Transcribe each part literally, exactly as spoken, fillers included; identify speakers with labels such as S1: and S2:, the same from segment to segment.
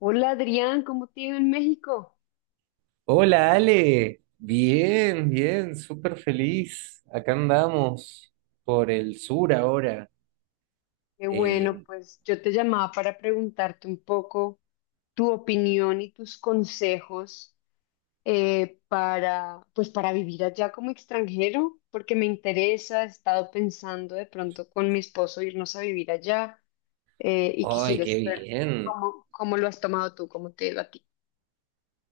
S1: Hola Adrián, ¿cómo te ha ido en México?
S2: Hola Ale, bien, bien, súper feliz. Acá andamos por el sur ahora.
S1: Qué bueno,
S2: Eh,
S1: pues yo te llamaba para preguntarte un poco tu opinión y tus consejos eh, para, pues para vivir allá como extranjero, porque me interesa, he estado pensando de pronto con mi esposo irnos a vivir allá, eh, y
S2: ¡Ay,
S1: quisiera
S2: qué
S1: saber
S2: bien!
S1: cómo, cómo lo has tomado tú, cómo te ha ido a ti.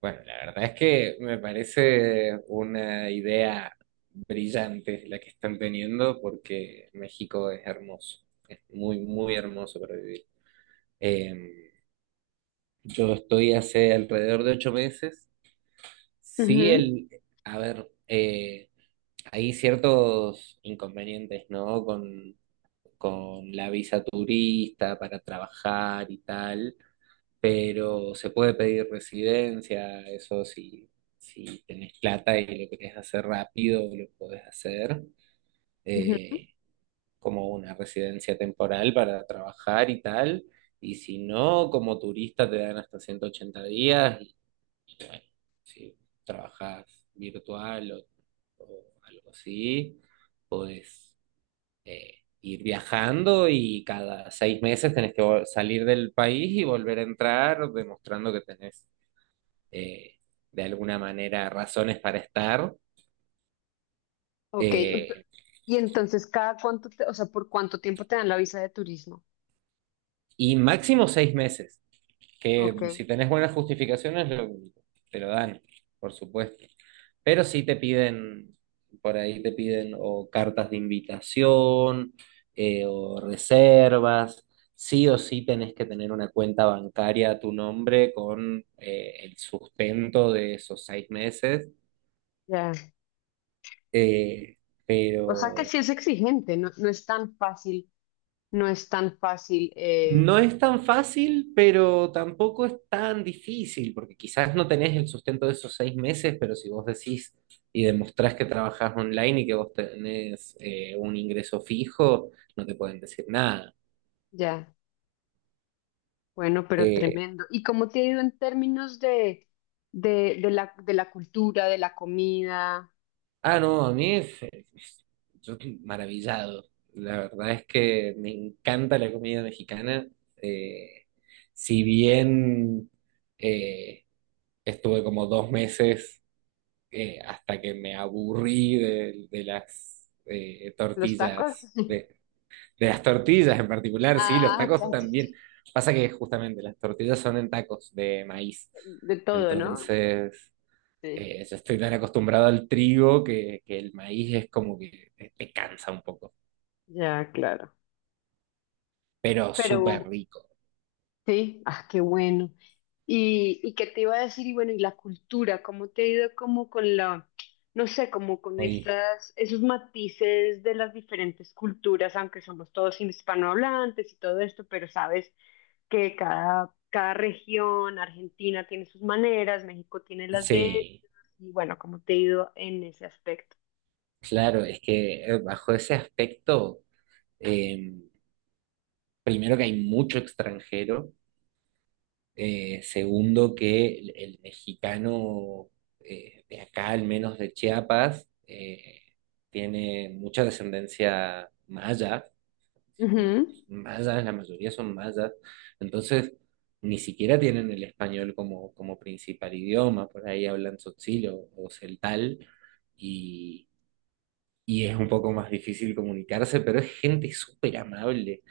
S2: Bueno, la verdad es que me parece una idea brillante la que están teniendo porque México es hermoso, es muy, muy hermoso para vivir. Eh, yo estoy hace alrededor de ocho meses. Sí,
S1: Ujú,
S2: el, a ver, eh, hay ciertos inconvenientes, ¿no? Con con la visa turista para trabajar y tal, pero se puede pedir residencia, eso si, si tenés plata y lo querés hacer rápido, lo podés hacer,
S1: ujú.
S2: eh, como una residencia temporal para trabajar y tal, y si no, como turista te dan hasta ciento ochenta días y bueno, si trabajás virtual o, o algo así, podés eh, ir viajando y cada seis meses tenés que vol- salir del país y volver a entrar, demostrando que tenés eh, de alguna manera razones para estar,
S1: Ok,
S2: eh,
S1: y entonces cada cuánto, te- o sea, ¿por cuánto tiempo te dan la visa de turismo?
S2: y máximo seis meses.
S1: Ok,
S2: Que si tenés buenas justificaciones lo- te lo dan, por supuesto. Pero sí te piden, por ahí te piden o cartas de invitación, eh, o reservas. Sí o sí tenés que tener una cuenta bancaria a tu nombre con eh, el sustento de esos seis meses.
S1: ya.
S2: Eh,
S1: O sea que
S2: pero
S1: sí es exigente, no, no es tan fácil, no es tan fácil, eh,
S2: no es tan fácil, pero tampoco es tan difícil, porque quizás no tenés el sustento de esos seis meses, pero si vos decís y demostrás que trabajás online y que vos tenés eh, un ingreso fijo, no te pueden decir nada.
S1: ya, bueno, pero
S2: Eh,
S1: tremendo. ¿Y cómo te ha ido en términos de, de, de la, de la cultura, de la comida,
S2: ah, no, a mí es- es- yo estoy maravillado. La verdad es que me encanta la comida mexicana. Eh, si bien eh, estuve como dos meses eh, hasta que me aburrí de, de las eh,
S1: los tacos?
S2: tortillas, de, de las tortillas en particular, sí, los
S1: Ah, ya,
S2: tacos
S1: ya, ya.
S2: también. Pasa que justamente las tortillas son en tacos de maíz,
S1: De todo, ¿no?
S2: entonces
S1: Sí,
S2: eh, yo estoy tan acostumbrado al trigo que, que el maíz es como que te, te cansa un poco,
S1: ya, claro.
S2: pero súper
S1: Pero
S2: rico.
S1: sí, ah, qué bueno. Y, y qué te iba a decir, y bueno, y la cultura, ¿cómo te ha ido como con la, no sé, como con
S2: Hoy,
S1: estas, esos matices de las diferentes culturas, aunque somos todos hispanohablantes y todo esto, pero sabes que cada, cada región, Argentina tiene sus maneras, México tiene las de ellos,
S2: sí,
S1: y bueno, ¿cómo te ha ido en ese aspecto?
S2: claro, es que eh, bajo ese aspecto, eh, primero que hay mucho extranjero. Eh, segundo, que el, el mexicano, eh, de acá, al menos de Chiapas, eh, tiene mucha descendencia maya. Son
S1: Ujú,
S2: mayas, la mayoría son mayas. Entonces, ni siquiera tienen el español como, como principal idioma. Por ahí hablan tzotzil o, o celtal. Y, y es un poco más difícil comunicarse, pero es gente súper amable.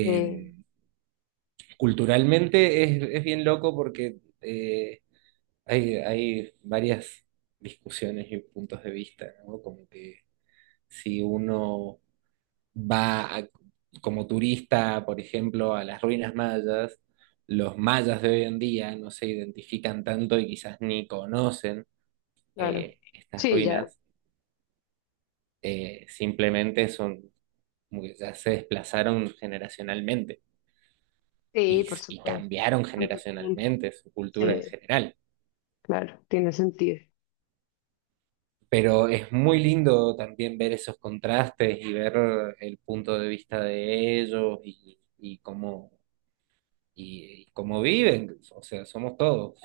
S1: eh,
S2: culturalmente es, es bien loco porque eh, hay, hay varias discusiones y puntos de vista, ¿no? Como que si uno va a- como turista, por ejemplo, a las ruinas mayas, los mayas de hoy en día no se identifican tanto y quizás ni conocen
S1: claro.
S2: eh, estas
S1: Sí, ya.
S2: ruinas, eh, simplemente son como que ya se desplazaron generacionalmente
S1: Sí,
S2: y,
S1: por
S2: s- y
S1: supuesto.
S2: cambiaron
S1: Tanto tiempo.
S2: generacionalmente su cultura en
S1: Sí.
S2: general.
S1: Claro, tiene sentido.
S2: Pero es muy lindo también ver esos contrastes y ver el punto de vista de ellos y, y cómo, y, y cómo viven. O sea, somos todos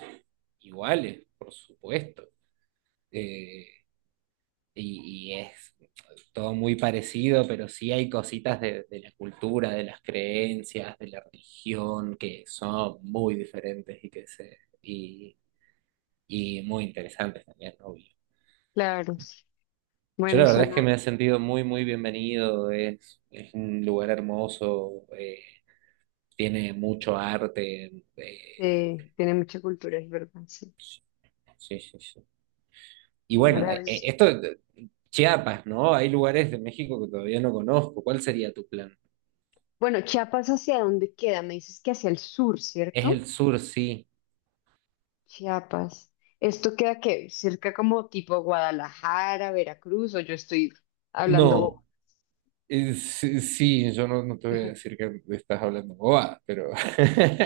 S2: iguales, por supuesto. Eh, y, y es todo muy parecido, pero sí hay cositas de, de la cultura, de las creencias, de la religión, que son muy diferentes y que se, y, y muy interesantes también, obvio.
S1: Claro.
S2: Yo
S1: Bueno,
S2: la verdad es que
S1: suena,
S2: me he sentido muy, muy bienvenido. Es, es un lugar hermoso, eh, tiene mucho arte. Eh,
S1: eh, tiene mucha cultura, es verdad, sí.
S2: sí, sí, sí. Y
S1: Qué
S2: bueno, eh, eh,
S1: maravilla.
S2: esto, eh, Chiapas, ¿no? Hay lugares de México que todavía no conozco. ¿Cuál sería tu plan?
S1: Bueno, Chiapas, ¿hacia dónde queda? Me dices que hacia el sur,
S2: Es
S1: ¿cierto?
S2: el sur, sí.
S1: Chiapas. ¿Esto queda qué? Cerca como tipo Guadalajara, Veracruz, o yo estoy hablando,
S2: No, eh, sí, sí, yo no, no te voy a decir que estás hablando boba, pero...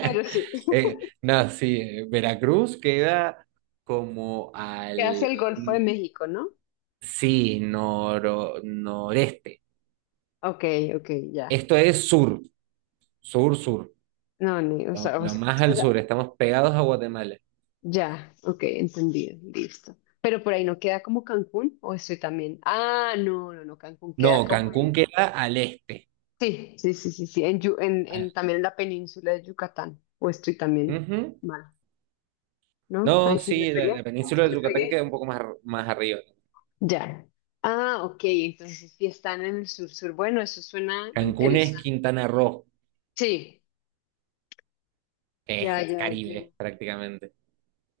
S1: pero sí.
S2: eh, no, sí, eh, Veracruz queda como
S1: ¿Queda hacia
S2: al...
S1: el Golfo de México, no?
S2: Sí, noro- noreste.
S1: Ok, ok, ya.
S2: Esto es sur, sur, sur.
S1: No, ni, o
S2: Lo,
S1: sea, o
S2: lo
S1: sea,
S2: más al sur. Estamos pegados a Guatemala.
S1: ya, ok, entendido, listo. Pero por ahí no queda como Cancún, o estoy también. Ah, no, no, no, Cancún queda
S2: No,
S1: como
S2: Cancún
S1: en.
S2: queda al este.
S1: Sí, sí, sí, sí, sí, en, Yu- en,
S2: Al...
S1: en- también en la península de Yucatán, o estoy también
S2: Ujú.
S1: mal, ¿no?
S2: No,
S1: Ahí sí le
S2: sí, la,
S1: pegué,
S2: la
S1: ahí sí
S2: península de
S1: le
S2: Yucatán queda un
S1: pegué.
S2: poco más, ar- más arriba.
S1: Ya. Ah, ok, entonces sí están en el sur, sur. Bueno, eso suena
S2: Cancún es
S1: interesante.
S2: Quintana Roo,
S1: Sí,
S2: que es
S1: ya, ya, ya.
S2: Caribe prácticamente.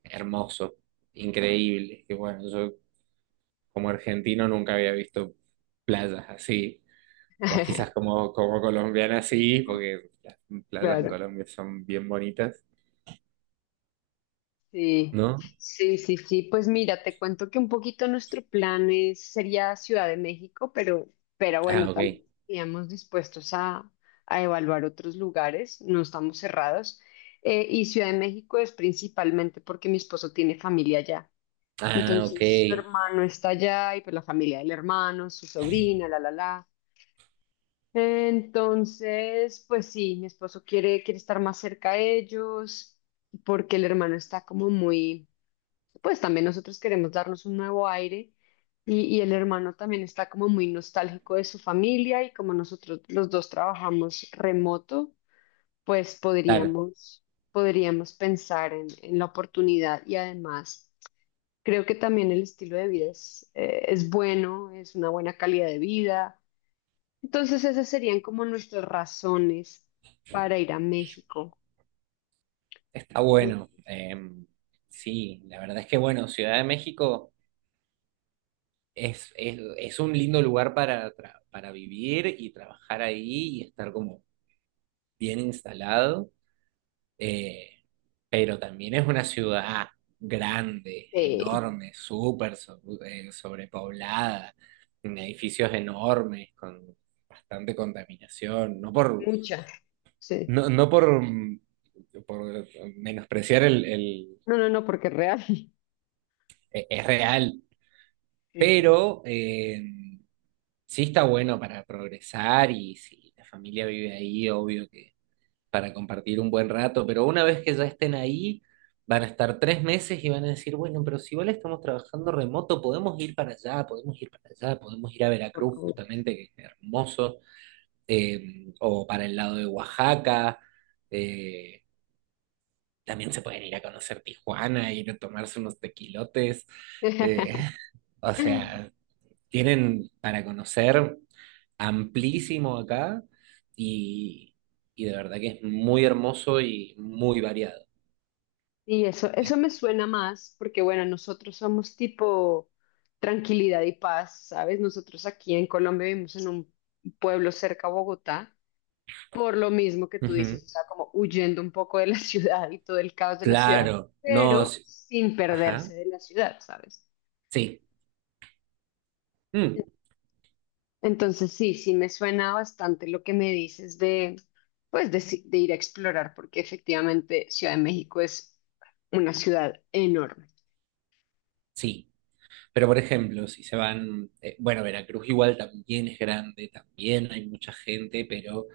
S2: Hermoso, increíble. Y bueno, yo como argentino nunca había visto playas así. Vos quizás como, como colombiana sí, porque las playas en
S1: Claro.
S2: Colombia son bien bonitas,
S1: Sí,
S2: ¿no?
S1: sí, sí, sí. Pues mira, te cuento que un poquito nuestro plan es, sería Ciudad de México, pero, pero
S2: Ah,
S1: bueno,
S2: ok.
S1: también estaríamos dispuestos a, a evaluar otros lugares, no estamos cerrados. Eh, y Ciudad de México es principalmente porque mi esposo tiene familia allá.
S2: Ah, ok.
S1: Entonces, su hermano está allá y pues la familia del hermano, su sobrina, la, la, la. Entonces, pues sí, mi esposo quiere, quiere estar más cerca de ellos porque el hermano está como muy, pues también nosotros queremos darnos un nuevo aire y, y el hermano también está como muy nostálgico de su familia y como nosotros los dos trabajamos remoto, pues
S2: Claro,
S1: podríamos, podríamos pensar en, en la oportunidad y además creo que también el estilo de vida es, eh, es bueno, es una buena calidad de vida. Entonces esas serían como nuestras razones para ir a México.
S2: está bueno. Em, sí, la verdad es que bueno, Ciudad de México es, es, es un lindo lugar para, tra- para vivir y trabajar ahí y estar como bien instalado. Eh, pero también es una ciudad grande,
S1: Este,
S2: enorme, súper so- eh, sobrepoblada, en edificios enormes, con bastante contaminación, no por,
S1: muchas. Sí.
S2: no, no por, mm, por menospreciar el, el-
S1: No, no, no, porque es real.
S2: e- es real,
S1: Sí, sí.
S2: pero eh, sí está bueno para progresar y si la familia vive ahí, obvio para compartir un buen rato, pero una vez que ya estén ahí, van a estar tres meses y van a decir, bueno, pero si igual estamos trabajando remoto, podemos ir para allá, podemos ir para allá, podemos ir a
S1: Por
S2: Veracruz
S1: favor.
S2: justamente, que es hermoso, eh, o para el lado de Oaxaca, eh, también se pueden ir a conocer Tijuana, ir a tomarse unos tequilotes, eh, o sea, tienen para conocer amplísimo acá y, y de verdad que es muy hermoso y muy variado.
S1: Y eso,
S2: ¿Eh?
S1: eso me suena más porque, bueno, nosotros somos tipo tranquilidad y paz, ¿sabes? Nosotros aquí en Colombia vivimos en un pueblo cerca a Bogotá, por lo mismo que tú
S2: Ujú.
S1: dices, o sea, como huyendo un poco de la ciudad y todo el caos de la ciudad,
S2: Claro, no,
S1: pero
S2: sí,
S1: sin perderse
S2: ajá,
S1: de la ciudad, ¿sabes?
S2: sí, mm,
S1: Entonces sí, sí me suena bastante lo que me dices de, pues, de, si- de ir a explorar, porque efectivamente Ciudad de México es una ciudad enorme.
S2: sí. Pero por ejemplo, si se van, eh, bueno, Veracruz igual también es grande, también hay mucha gente, pero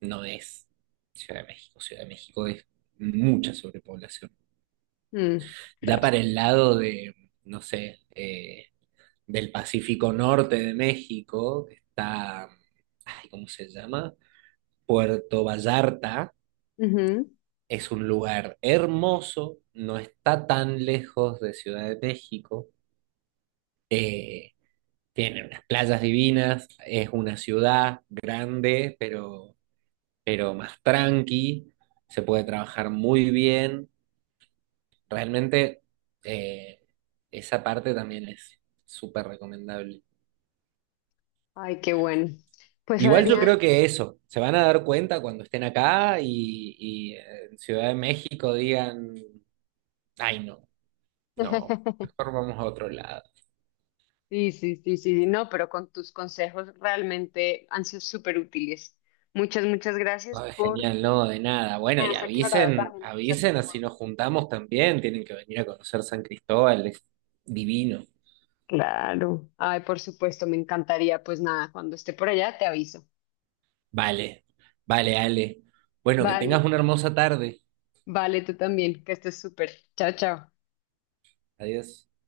S2: no es Ciudad de México. Ciudad de México es mucha sobrepoblación.
S1: Mm,
S2: Ya
S1: claro.
S2: para el lado de, no sé, eh, del Pacífico Norte de México, que está, ay, ¿cómo se llama? Puerto Vallarta.
S1: Ujú.
S2: Es un lugar hermoso, no está tan lejos de Ciudad de México. eh, Tiene unas playas divinas, es una ciudad grande, pero, pero más tranqui, se puede trabajar muy bien. Realmente eh, esa parte también es súper recomendable.
S1: Ay, qué bueno. Pues
S2: Igual yo
S1: Adrián,
S2: creo que eso, se van a dar cuenta cuando estén acá y, y eh, en Ciudad de México digan, ay no, no, mejor vamos a otro lado.
S1: sí, sí, sí, sí, sí, no, pero con tus consejos realmente han sido súper útiles. Muchas, muchas gracias
S2: No, es
S1: por,
S2: genial, no, de nada.
S1: me
S2: Bueno, y
S1: has aclarado
S2: avisen,
S1: también muchas
S2: avisen, así
S1: preguntas.
S2: nos juntamos también, tienen que venir a conocer San Cristóbal, es divino.
S1: Claro. Ay, por supuesto, me encantaría. Pues nada, cuando esté por allá te aviso.
S2: Vale, vale, Ale. Bueno, que
S1: Vale,
S2: tengas una hermosa tarde.
S1: vale, tú también, que estés súper. Chao, chao.
S2: Adiós.